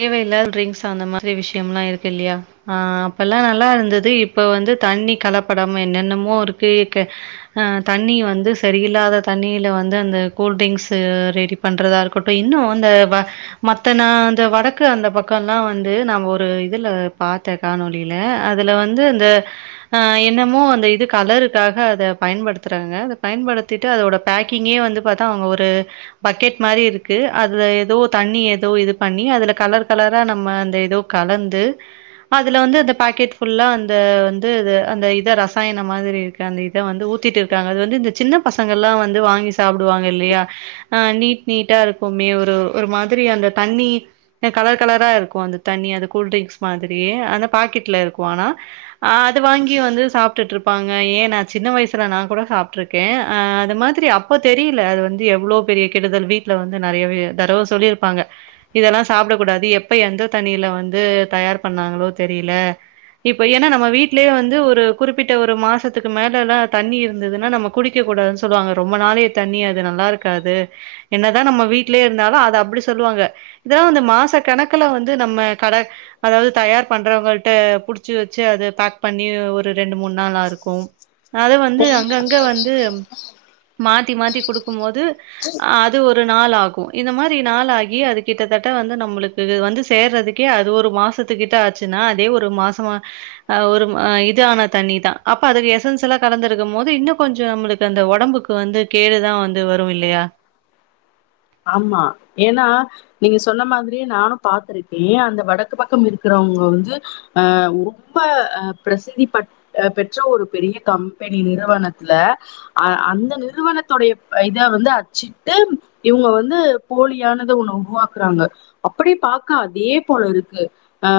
தேவையில்லாத ட்ரிங்க்ஸ் அந்த மாரி விஷயமல்லா இருக்கு இல்லையா ஆ அப்ப எல்லா நல்லா இருந்தது இப்ப வந்து தண்ணி கலப்படம் என்னென்னமோ இருக்கு அ தண்ணி வந்து சரியில்லாத தண்ணியில வந்து அந்த கூல் டிரிங்க்ஸ் ரெடி பண்றதா இருக்கட்டு இன்னு அந்த மத்தனா இந்த வடக்கு அந்த பக்கம்ல்லா வந்து நா ஒரு இதுல பாத்தே காணொலியில அதுல வந்து அந்த ஹ எண்ணமோ அந்த இது கலருக்காக அத பயன்படுத்துறாங்க அத பயன்படுத்திட்டு அதோட பேக்கிங்கே வந்து பாத்தா அவங்க ஒரு பக்கெட் மாரி இருக்கு அதுல எதோ தண்ணி எதோ இது பண்ணி அதுல கலர் கலரா நம்ம அந்த எதோ கலந்து அதுல வந்து அந்த பாக்கெட் ஃபுல்லா அந்த வந்து அந்த இதை ரசாயன மாதிரி இருக்கு அந்த இதை வந்து ஊத்திட்டு இருக்காங்க அது வந்து இந்த சின்ன பசங்களல்லா வந்து வாங்கி சாப்டுவாங்க இல்லயா நீட் நீட்டா இருக்குமே ஒரு ஒரு மாதிரி அந்த தண்ணி அ கலர் கலராருக்கு அந்த தண்ணி அந்த கூல் ரிங்க்ஸ் மாதிரியே அந்த பாக்கெட்ல இருக்கு ஆனா ஆ அது வாங்கி வந்து சாப்டுட்ருப்பாங்க ஏ நா சின்ன வய்ஸ்ல நாங் கூட சாப்ட்ருக்கே அ அது மாதிரி அப்ப தெரில அது வந்து எவ்ளோ பெரிய கெடுதல் வீட்ல வந்து நெறையவே தடவ சொல்லியிருப்பாங்க இதெல்லா சாப்ட கூடாது எப்ப எந்த தண்ணியில வந்து தயார் பண்ணாங்களோ தெரியல இப்ப ஏன்னா நம்ம வீட்லயே வந்து ஒரு குறிப்பிட்ட ஒரு மாசத்துக்கு மேலல்லா தண்ணி இருந்ததுன்னா நம்ம குடிக்க கூடாதுன்னு சொல்லுவாங்க ரொம்ப நாளய தண்ணி அது நல்லா இருக்காது என்னதா நம்ம வீட்லயே இருந்தாலு அத அப்டி சொல்லுவாங்க இதா வந்து மாச கணக்குல வந்து நம்ம கட அதாவது தயார் பண்றவங்கட்ட புடிச்சு வச்சு அது பேக் பண்ணி ஒரு ரெண்டு மூணு நாளா இருக்கு அது வந்து அங்கங்க வந்து மாத்தி மாத்தி குடுக்கு போது அது ஒரு நாள் ஆகும் இந்த மாரி நாள கி அது கிட்டத்தட்ட வந்து நம்மளுக்கு வந்து சேர்றதுக்கே அது ஒரு மாசத்துக்கிட்ட ஆச்சுன்னா அதே ஒரு மாசமா அ ஒரு இதான தண்ணிதான் அப்ப அதுக்கு எசன்ஸ் எல்லா கலந்துருக்கு போது இன்னு கொஞ்ச நம்மளுக்கு அந்த ஒடம்புக்கு வந்து கேடுதா வந்து வரும் இல்லையா ஆமா ஏன்னா நீங்க சொன்ன மாதிரியே நானும் பாார்த்திருக்கே அந்த வடக்கு பக்க இருக்கிறவங்க வந்து அ ரொம்ப அ பிரசித்தி ப பெற்ற ஒரு பெரிய கம்பெனி நிறுவனத்துல அ அந்த நிறுவனத்துடைய இத வந்து அச்சிட்டு இவங்க வந்து போலியானத ஒண்ண உருவாக்குறாங்க அப்டியே பாக்க அதே போல இருக்கு ஆ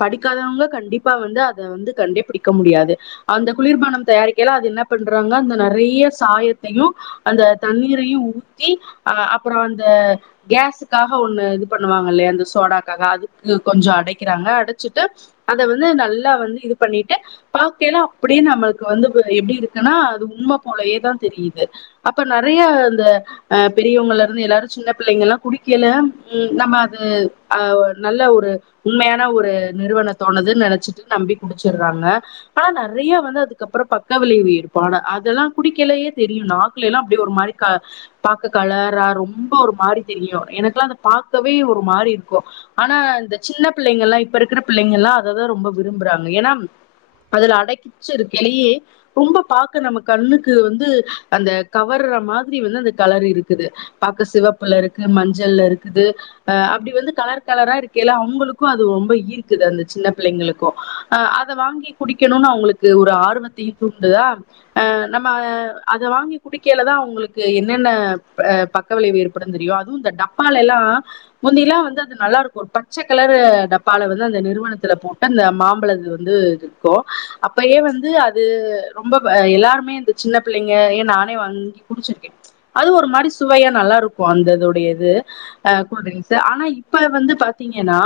படிக்காதவங்க கண்டிப்பா வந்து அத வந்து கண்டே பிடிக்க முடியாது அந்த குளிர்பானம் தயாரிக்கைல அது என்ன பண்றாங்க அந்த நறைய சாயத்தையு அந்த தண்ணீரையு ஊத்தி அ அப்புற அந்த கேஸுக்காக ஒண்ணு இது பண்ணுவாங்க இல்லையே அந்த சோடாக்காக அதுக்கு கொஞ்ச அடைக்கிறாங்க அடைச்சிட்டு அத வந்து நல்லா வந்து இது பண்ணிட்டு பாக்கையில அப்படியே நம்மளுக்கு வந்து எப்டி இருக்குன்னா அது உண்மை போலயேதா தெரியுது அப்ப நறைய அந்த அ பெரியவங்கல இருந்து எல்லாரும் சின்ன பிள்ளைங்க எல்லாம் குடிக்கல நம்ம அது அஹ் நல்ல ஒரு உண்மையான ஒரு நிறுவன தோணுதுன்னு நினைச்சிட்டு நம்பி குடிச்சடுறாங்க ஆனா நிறைய வந்து அதுக்கப்புறம் பக்க விளை உயிர்ப அதெல்லாம் குடிக்கலயே தெரியும் நாக்கல எல்லாம் அப்டி ஒரு மாதிரி பா கலரா ரொம்ப ஒரு மாதிரி தெரியும் எனக்குல்லாம் அதை பாக்கவே ஒரு மாதிரி இருக்கும் ஆனா இந்த சின்ன பிள்ளைங்கள் எலாம் இப்ப இருக்கிற பிள்ளைங்கள்லாம் அததான் ரொம்ப விரும்புறாங்க ஏனா அதுல அடைக்கிச்ச இருக்கலயே ரொம்ப பாக்க நம்ம கண்ணுக்கு வந்து அந்த கவர்ற மாதிரி வந்து அந்த கலர் இருக் குது பாக்க சிவப்புல இருக்கு மஞ்சள இருக்குது அஹ் அப்டி வந்து கலர் கலரா இருக்கல்ல அவங்களுக்கும் அது ரொம்ப ஈர்க்குது அந்த சின்ன பிள்ளைங்களுக்கும் அஹ் அத வாங்கி குடிக்கணும்னு அவுங்களுக்கு ஒரு ஆர்வத்தையும் தூண்டுதா அஹ் நம்ம அ அத வாங்கி குடிக்கைலதான் அவங்களுக்கு என்னென்ன அ பக்க விளைவு ஏற்படும் தெரியும் அதுவும் இந்த டப்பால எல்லாம் முந்திலாம் வந்து அது நல்லா இருக்கும் ஒரு பச்சை கலர் டப்பால வந்து அந்த நிறுவனத்துல போட்டு அந்த மாம்பழது வந்து இருக்கும் அப்பயே வந்து அது ரொம்ப எல்லாருமே இந்த சின்ன பிள்ளைங்க ஏன் நானே வாங்கி குடிச்சிருக்கேன் அதுவும் ஒரு மாறி சுவையா நல்லா இருக்கும் அந்த தோடைய இது அ கூல்ட ட்ரிங்க்ஸு ஆனா இப்ப வந்து பாத்தீங்கன்னா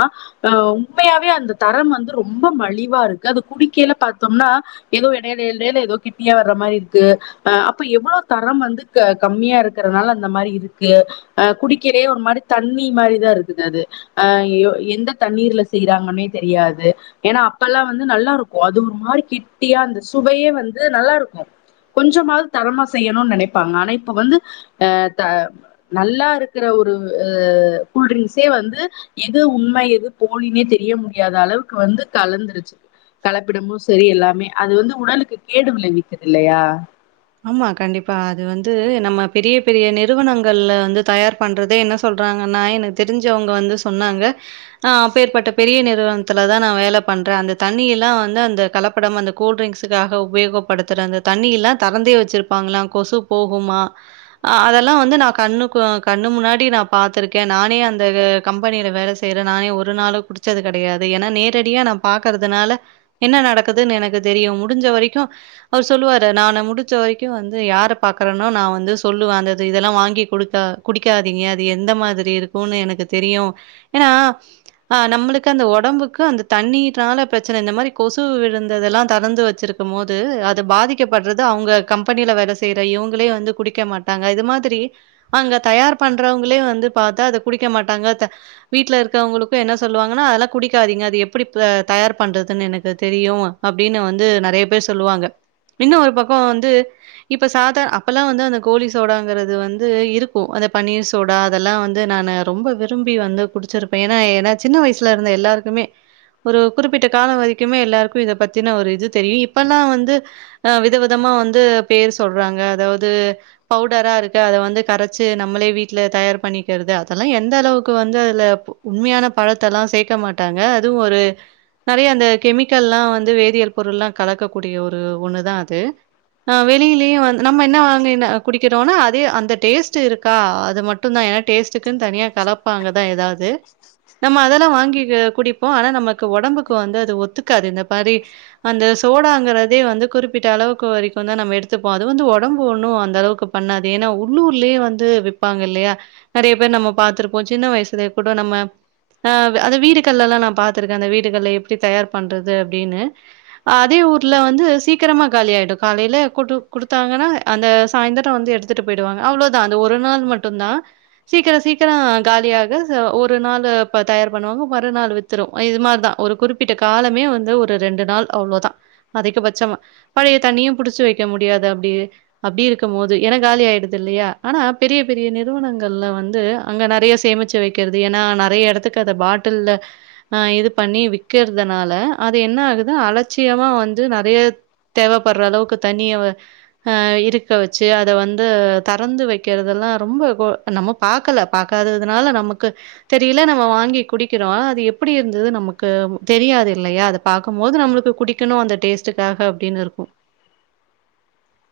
அ உண்மையாவே அந்த தரம் வந்து ரொம்ப மலிவா இருக்கு அது குடிக்கைல பாத்தோம்னா ஏதோ இடை இடை இடையில கிட்டியா வர மாரி இருக்கு அப்ப எவ்ளோ தரம் வந்து க கம்மியா இருக்கு இருக்கறனால அந்த மாறி இருக்கு அஹ் குடிக்கிறே ஒரு மாரி தண்ணி மாரிதான் இருக்குது அது அஹ் எந்த தண்ணீர்ல செய்யறாங்கன்னே தெரியாது ஏன்னா அப்பல்லாம் வந்து நல்லா இருக்கும் அது ஒரு மாதிரி கெட்டியா அந்த சுவையே வந்து நல்லா இருக்கும் கொஞ்சமாவது தரமா செய்யணும்னு நினைப்பாங்க ஆனா இப்ப வந்து அஹ் த நல்லா இருக்கிற ஒரு அஹ் கூல்ட்ரிங்க்ஸே வந்து எது உண்மை எது போலினே தெரிய முடியாத அளவுக்கு வந்து கலந்துருச்சு கலப்பிடமும் சரி எல்லாமே அது வந்து உடலுக்கு கேடு விளைவிக்குது இல்லையா ஆமா கண்டிப்பா அது வந்து நம்ம பெரிய பெரிய நிறுவனங்கள்ல வந்து தயார் பண்றதே என்ன சொல்றாங்கன்னா எனக்கு தெரிஞ்சவங்க வந்து சொன்னாங்க நா அப்பேற்பட்ட பெரிய நிறுவனத்துலதான் நான் வேலை பண்றேன் அந்த தண்ணி எல்லாம் வந்து அந்த கலப்படம் அந்த கூல்ட்ரிங்க்ஸ்க்காக உபயோகப்படுத்துற அந்த தண்ணீ எல்லாம் தொரந்தே வச்சிருப்பாங்களாம் கொசு போகுமாஹ் அதெல்லாம் வந்து நான் கண்ணு கண்ணு முன்னாடி நான் பா்த்திருக்கேன் நானே அந்த கம்பெனியில வேலை செய்யறேன் நானே ஒரு நாளும் குடிச்சது கிடையாது ஏன்னா நேரடியா நான் பாக்கறதுனால என்ன நடக்குதுன்னு எனக்கு தெரியும் முடிஞ்ச வரைக்கும் அவர் சொல்லுவாரு நானு முடிஞ்ச வரைக்கும் வந்து யார பாக்குறனோ நான் வந்து சொல்லுவ அந்த இதெல்லாம் வாங்கி குடுக்க குடிக்காதீங்க அது எந்த மாதிரி இருக்கும்னு எனக்கு தெரியும் ஏன்னா நம்மளுக்கு அந்த உடம்புக்கு அந்த தண்ணீனால பிரச்சனை இந்த மாதிரி கொசு விழுந்ததெல்லாம் திறந்து வச்சிருக்கும் போது அது பாதிக்கப்படுறது அவங்க கம்பெனில வேலை செய்ற இவங்களே வந்து குடிக்க மாட்டாங்க இந்த மாதிரி அங்க தயார் பண்றவங்களே வந்து அத குடிக்க மாட்டாங்க த வீட்ல இருக்கவங்களுக்கும் என்ன சொல்லுவாங்கனா அதெல்லா குடிக்காதீங்க அது எப்டி தயார் பண்றதுனு எனக்கு தெரியும் அப்படினு நெறைய பேர் சொல்லுவாங்க இன்னும் ஒரு பக் கம் வந்து இப்ப சாதார அப்பல்லாம் வந்து அந்த கோழி சோடாங்கிறது வந்து இருக்கும் அந்த பன்னீர் சோடா அதெல்லாம் வந்து நான் ரொம்ப விரும்பி வந்து குடிச்சிருப்பேன் ஏன்னா ஏன்னா சின்ன வயசுல இருந்த எல்லாருக்குமே ஒரு குறிப்பிட்ட கால வரிக்குமே எல்லாருக்கும் இத பத்தின ஒரு இது தெரியும் இப்பல்லாம் வந்துஹ வித விதமா வந்து பேர் சொல்றாங்க அதாவ்து பவுடரா இருக்கு அதை வந்து கரைச்சு நம்மளே வீட்டுல தயார் பண்ணிக்கிறது அதெல்லாம் எந்த அளவுக்கு வந்து அதுல உண்மையான பழத்தெல்லாம் சேக்க மாட்டாங்க அதுவும் ஒரு நிறைய அந்த கெமிக்கல்ல்லாம் வந்து வேதியல் பொருள்லாம் கலக்கக்கூடிய ஒரு ஒண்ணுதான் அது ஹ் வெளியிலயும் வ நம்ம என்ன வாங்கி குடிக்கிறோம்னா அதே அந்த டேஸ்ட் இருக்கா அது மட்டும்தான் ஏன்னா டேஸ்ட்டுக்குன்னு தனியா கலப்பாங்கதான் ஏதாவது நம்ம அதெல்லாம் வாங்கி குடிப்போம் ஆனா நமக்கு உடம்புக்கு வந்து அது ஒத்துக்காது இந்த பாரி அந்த சோடாங்கிறதே வந்து குறிப்பிட்ட அளவுக்கு வரைக்கும் எடுத்துப்போம் அது வந்து உடம்பு ஒண்ணும் அந்த அளவுக்கு பண்ணாது ஏன்னா உள்ளூர்லயே வந்து விப்பாங்க இல்லையா நெறைய பேர் நம்ம பாத்திருப்போம் சின்ன வயசுல கூட நம்ம அஹ் அந்த வீடுகள்லல்லாம் நான் பா்த்திருக்கேன் அந்த வீடுகள்ல எப்டி தயார் பண்றது அப்டின்னு அதே ஊர்ல வந்து சீக்கிரமா காலியாயிடும் காலையில கொடு கொடுத்தாங்கன்னா அந்த சாய்ந்திரம் வந்து எடுத்துட்டு போயிடுவாங்க அவ்வளோதான் அந்த ஒரு நாள் மட்டும் தான் சீக்கிர சீக்கிரம் காலியாக ஒரு நாள் இ தயார் பண்ணுவாங்க மறுநாள் வித்துரும் இது மாதிரிதான் ஒரு குறிப்பிட்ட காலமே வந்து ஒரு ரெண்டு நாள் அவ்ளோதான் அதிகபட்சமா பழைய தண்ணியும் புடிச்சு வைக்க முடியாது அப்டி அப்டியே இருக்கும் போது ஏன்னா காலி ஆயிடுது இல்லையா ஆனா பெரிய பெரிய நிறுவனங்கள்ல வந்து அங்க நெறைய சேமிச்சு வைக்கிறது ஏன்னா நெறைய இடத்துக்கு அதை பாட்டில்லஹ இது பண்ணி விற்கறதுனால அது என்ன ஆகுது அலட்சியமா வந்து நிறைய தேவை பர்ற அளவுக்கு தண்ணிய ஆஹ் இருக்க வச்சு அதை வந்து தறந்து வைக்கிறதெல்லாம் ரொம்ப நம்ம பாரக்கல பாார்கக்காததுனால நமக்கு தெரியல நம்ம வாங்கி குடிக்கிறோம் அது எப்படி இருந்தது நமக்கு தெரியாது இல்லையா அதை பார்க்கும்ப போது நம்மளுக்கு குடிக்கணும் அந்த டேஸ்டுக்காக அப்டின்னு இருக்கும்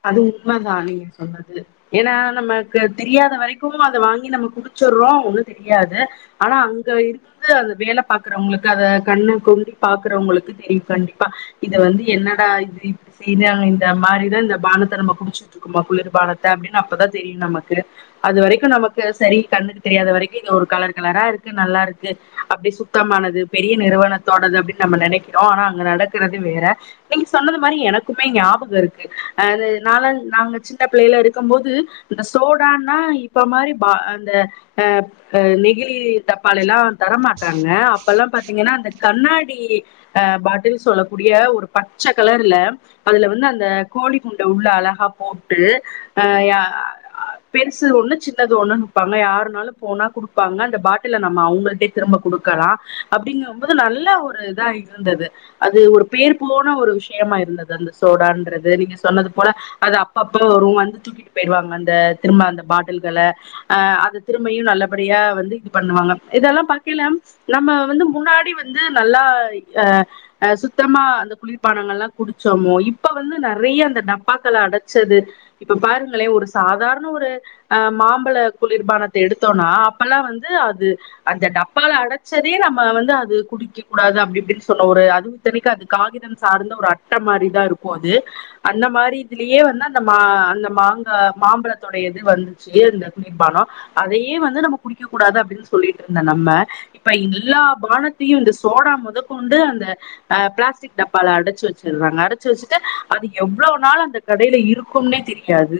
அது உண்மை தான் நீங்க சொன்னது ஏன்னா நமக்கு தெரியாத வரைக்கும் அதை வாங்கி நம்ம குடிச்சடுறோம் ஒன்னும் தெரியாது ஆனா அங்க இருந்து அந்த வேலை பாக்குறவங்களுக்கு அத கண்ணு கொண்டி பாக்குறவங்களுக்கு தெரியும் கண்டிப்பா இது வந்து என்னடா இது இப்படி செய்ராங்க இந்த மாரிதான் இந்த பானத்தை நம குடிச்சுட்டு இருக்குோமா குளிர் பானத்தை அப்படின்னு அப்பதான் தெரியும் நமக்கு அது வரைக்கும் நமக்கு சரி கண்ணுக்கு தெரியாத வரைக்கும் இது ஒரு கலர் கலரா இருக்கு நல்லா இருக்கு அப்டி சுத்தமானது பெரிய நிறுவனத்தோடது அப்டின்னு நம்ம நினைக்கிறோம் ஆனா அங்க நடக்கறது வேற நீங்க சொன்னது மாரி எனக்குமே ஞாபகம் இருக்கு அது நால நாங்க சின்ன பிள்ளைையில இருக்கும் போது இந்த சோடான்ன்னா இப்ப மாரி பா அந்தஹ நெகிழி தப்பாள எல்லாம் தரமாட்டாங்க அப்பல்லாம் பார்த்தீங்கன்னா அந்த கண்ணாடிஹ பாட்டில் சொல்லக்கூடிய ஒரு பச்சை கலர்ல அதுல வந்து அந்த கோழி குண்ட உள்ள அழகா போட்டு அஹ் பெருசு ஒண்ணு சின்னது ஒண்ணு விப்பாங்க யாருனாலும் போனா குடுப்பாங்க அந்த பாட்டில நம்ம அவங்கள்டே திரும்ப கொடுக்கலாம் அப்டிங்கபது நல்ல ஒரு இதா இருந்தது அது ஒரு பேர் போன ஒரு விஷயமா இருந்தது அந்த சோடான்றது நீங்க சொன்னது போல அப்பப்ப வந்து தூக்கிட்டு போயிருவாங்க அந்த திரும்ப அந்த பாட்டில்களை அஹ் அந்த திரும்பையும் நல்லபடியா வந்து இது பண்ணுவாங்க இதெல்லாம் பாக்கல நம்ம வந்து முன்னாடி வந்து நல்லாஹ சுத்தமா அந்த குளிர்பானங்கள்லாம் குடிச்சோமோ இப்ப வந்து நெறைய அந்த டப்பாக்கள அடைச்சது இப்ப பாருங்களேன் ஒரு சாதாரண ஒரு அஹ் மாம்பழ குளிர்பானத்தை எடுத்தோம்னா அப்பல்லாம் வந்து அது அந்த டப்பாள அடைச்சதே நம்ம வந்து அது குடிக்க கூடாது அப்டி இப்படின்னு சொன்ன ஒரு அதுவுத்தனைக்கு அது காகிதம் சார்ந்த ஒரு அட்டை மாரிதான் இருக்கும் அது அந்த மாரி இதுலயே வந்து அந்த மா அந்த மாங்க மாம்பழத்தோட இது வந்துச்சு அந்த குளிர்பானம் அதையே வந்து நம்ம குடிக்க கூடாது அப்டின்னு சொல்லிட்டு இருந்த நம்ம இப்ப எல்லா பானத்தையும் இந்த சோடா முதக்கொண்டு அந்த அஹ் பிளாஸ்டிக் டப்பால அடைச்சு வச்சறாங்க அடைச்சு வச்சுட்டு அது எவ்ளோ நாள் அந்த கடையில இருக்கும்னே தெரியாது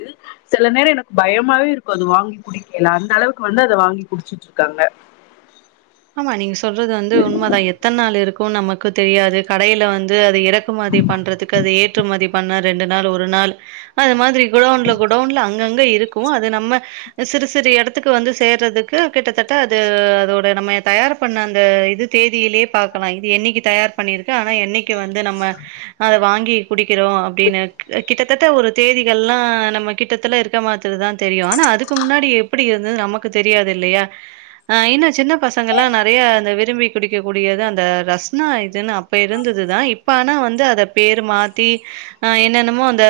சில நேரம் எனக்கு பயமாவே இருக்கும் அது வாங்கி குடிக்கல அந்த அளவுக்கு வந்து அதை வாங்கி குடிச்சுட்டு இருக்காங்க ஆமா நீங்க சொல்றது வந்து உண்மதான் எத்தனை நாள் இருக் கும் நமக்கு தெரியாது கடையில வந்து அ து இறக்குமதி பண்றதுக்கு அது ஏற்றுமதி பண்ண ரெண்டு நாள் ஒரு நாள் அது மாதிரி குடவுன்ல குடவுன்ல அங்க அங்க இருக் கும் அது நம்ம சிறு சிறு இடத்துக்கு வந்து சேர்றதுக்கு கிட்டத்தட்ட அது அதோட நம்ம தயார் பண்ண அந்த இது தேதியிலயே பாக்கலாம் இது என்னைக்கு தயார் பண்ணிருக்கு ஆனா என்னைக்கு வந்து நம்ம அத வாங்கி குடிக்கிறோம் அப்படின்னு கிட்டத்தட்ட ஒரு தேதிகள் எல்லாம் நம்ம கிட்டத்தல இருக்க மாத்ததுதான் தெரியும் ஆனா அதுக்கு முன்னாடி எப்படி இருந்தது நமக்கு தெரியாது இல்லையாஹ் இன்ன சின்ன பச பசங்க எல்லாம் நிறைய அந்த விரும்பி குடிக்கக்கூடியது அந்த ரஸ்னா இதுன்னு அப்ப இருந்ததுதான் இப்ப ஆனா வந்து அத பேர் மாத்தி ஆஹ் என்னன்னமோ அந்த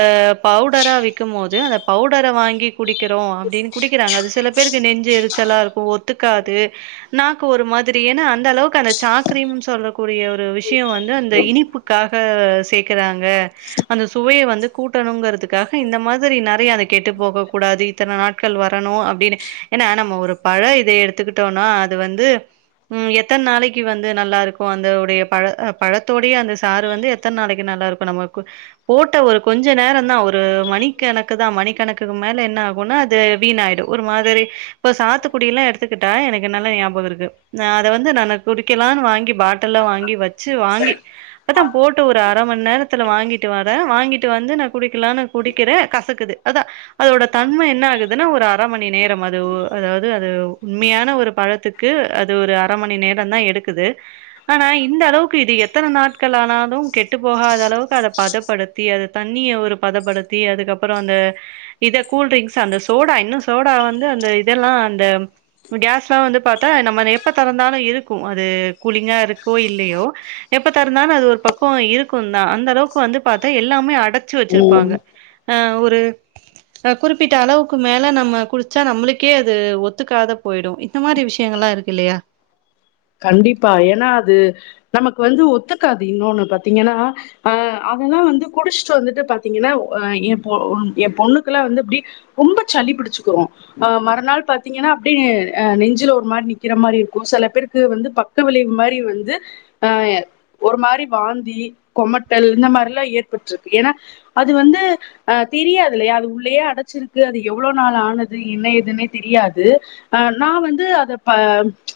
பவுடரா விக்கும் போது அந்த பவுடரை வாங்கி குடிக்கிறோம் அப்படின்னு குடிக்கிறாங்க அது சில பேருக்கு நெஞ்சு எரிச்சலா இருக்கும் ஒத்துக்காது நாக்கு ஒரு மாதிரி ஏன்னா அந்த அளவுக்கு அந்த சாக்கிரம்னு சொல்லக்கூடிய ஒரு விஷயம் வந்து அந்த இனிப்புக்காக சேர்க்கறாங்க அந்த சுவையை வந்து கூட்டணுங்கிறதுக்காக இந்த மாதிரி நிறைய அதை கெட்டு போக கூடாது இத்தனை நாட்கள் வரணும் அப்படின்னு ஏன்னா நம்ம ஒரு பழ இதை எடுத்துக்கிட்டோம்னா வந்து உ எத்தனை நாளைக்கு வந்து நல்லா இருக்கும் அந்தடைய பழ பழத்தோடைய அந்த சாறு வந்து எத்தனை நாளைக்கு நல்லா இருக்கும் நம்மக்கு போட்ட ஒரு கொஞ்ச நேரம் தான் ஒரு மணி கணக்கு தான் மணி கணக்குக்கு மேல என்ன ஆகும்னா அது வீணாயடு ஒரு மாதிரி இப்ப சாத்துக்குடிய எல்லாம் எடுத்துக்கிட்டா எனக்கு என் நல்லா ஞாபகம் இருக்கு அதை வந்து நான் குடிக்கலாம்னு வாங்கி பாட்டில் வாங்கி வச்சு வாங்கி அத்தான் போட்டு ஒரு ஆ அரை மணி நேரத்துல வாங்கிட்டு வரேன் வாங்கிட்டு வந்து நான் குடிக்கலாம்னு குடிக்கிற கசக்குது அதான் அதோட தன்மை என்ன ஆகுதுன்னா ஒரு அரை மணி நேரம் அது அதாவது அது உண்மையான ஒரு பழத்துக்கு அது ஒரு அரை மணி நேரம் தான் எடுக்குது ஆனா இந்த அளவுக்கு இது எத்தனை நாட்கள் ஆனாலும் கெட்டு போகாத அளவுக்கு அதை பதப்படுத்தி அத தண்ணிய ஒரு பதப்படுத்தி அதுக்கப்புறம் அந்த இத கூல்ரிங்க்ஸ் அந்த சோடா இன்னும் சோடா வந்து அந்த இதெல்லாம் அந்தஸ் வந்து ப்த்தா நம்ம எப்ப திறந்தாலும் இருக்கும் அது கூலிங்கா இருக்கோ இல்லையோ எப்ப திறந்தாலும் அது ஒரு பக்கவம் இருக்கும் தான் அந்த அளவுக்கு வந்து ப்த்தா எல்லாமே அடைச்சு ம் வச்சிருப்பாங்க ஒரு குறிப்பிட்ட அளவுக்கு மேலே நம்ம குடிச்சா நம்மளுக்கே அது ஒத்துக்காத போயிடும் இந்த மாதிரி விஷயங்கள்ல்லாம் இருக்கு இல்லையா கண்டிப்பா ஏன்னா அது நமக்கு வந்து ஒத்துக்காது இன்னொன்னு பாத்தீங்கன்னா அஹ் அதெல்லாம் வந்து குடிச்சுட்டு வந்துட்டு பாத்தீங்கன்னா அஹ் என் பொ என் பொண்ணுக்கெல்லாம் வந்து அப்படி ரொம்ப சளிபுடிச்சுக்கும் ஆஹ் மறுநாள் பாத்தீங்கன்னா அப்படி அஹ் நெஞ்சில ஒரு மாதிரி நிக்கிற மாறி இருக்கும் சில பேரு க்கு வந்து பக்க விளைவு மாரி வந்து ஆஹ் ஒரு மாரி வாந்தி கொமட்டல் இந்த மாதிரிலாம் ஏற்பட்டிருக்கு ஏன்னா அது வந்து அஹ் தெரியாது இல்லையா அது உள்ளயே அடைச்சிருக்கு அது எவ்வளவு நாள் ஆனது என்ன எதுன்னே தெரியாது ஆஹ் நான் வந்து அத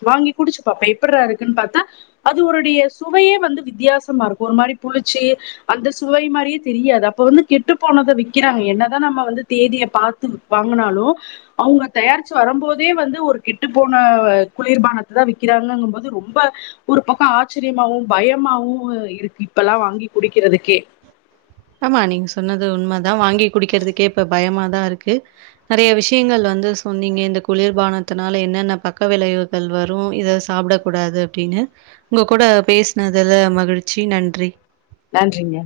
வாங்கி குடிச்சுப்பாப்பேன் எப்பரா இருக்குன்னு பார்த்தா அது ஒருடைய சுவையே வந்து வித்தியாசமா இருக்கும் ஒரு மாரி புளிச்சு அந்த சுவை மாதிரியே தெரியாது அப்ப வந்து கெட்டு போனதை விக்கிறாங்க என்னதான் நம்ம வந்து தேதியை பார்த்து வாங்கினாலும் அவங்க தயாரிச்சு வரும்போதே வந்து ஒரு கெட்டு போன குளிர்பான தான் விக்கிறாங்கங்கும்பது ரொம்ப ஒரு பக்கம் ஆச்சரியமாவும் பயமாவும் இருக்கு இப்பல்லாம் வாங்கி குடிக்கிறதுக்கே ஆமா நீங்க சொன்னது உண்மைதான் வாங்கி குடிக்கறதுக்கே இப்ப பயமாதான் இருக்கு நிறைய விஷயங்கள் வந்து சொன்னீங்க இந்த குளிர்பானத்தினால என்னென்ன பக்க விளைவுகள் வரும் இத சாப்பிட கூடாது அப்படின்னு உங்க கூட பேசினதுல மகிழ்ச்சி நன்றி நன்றிங்க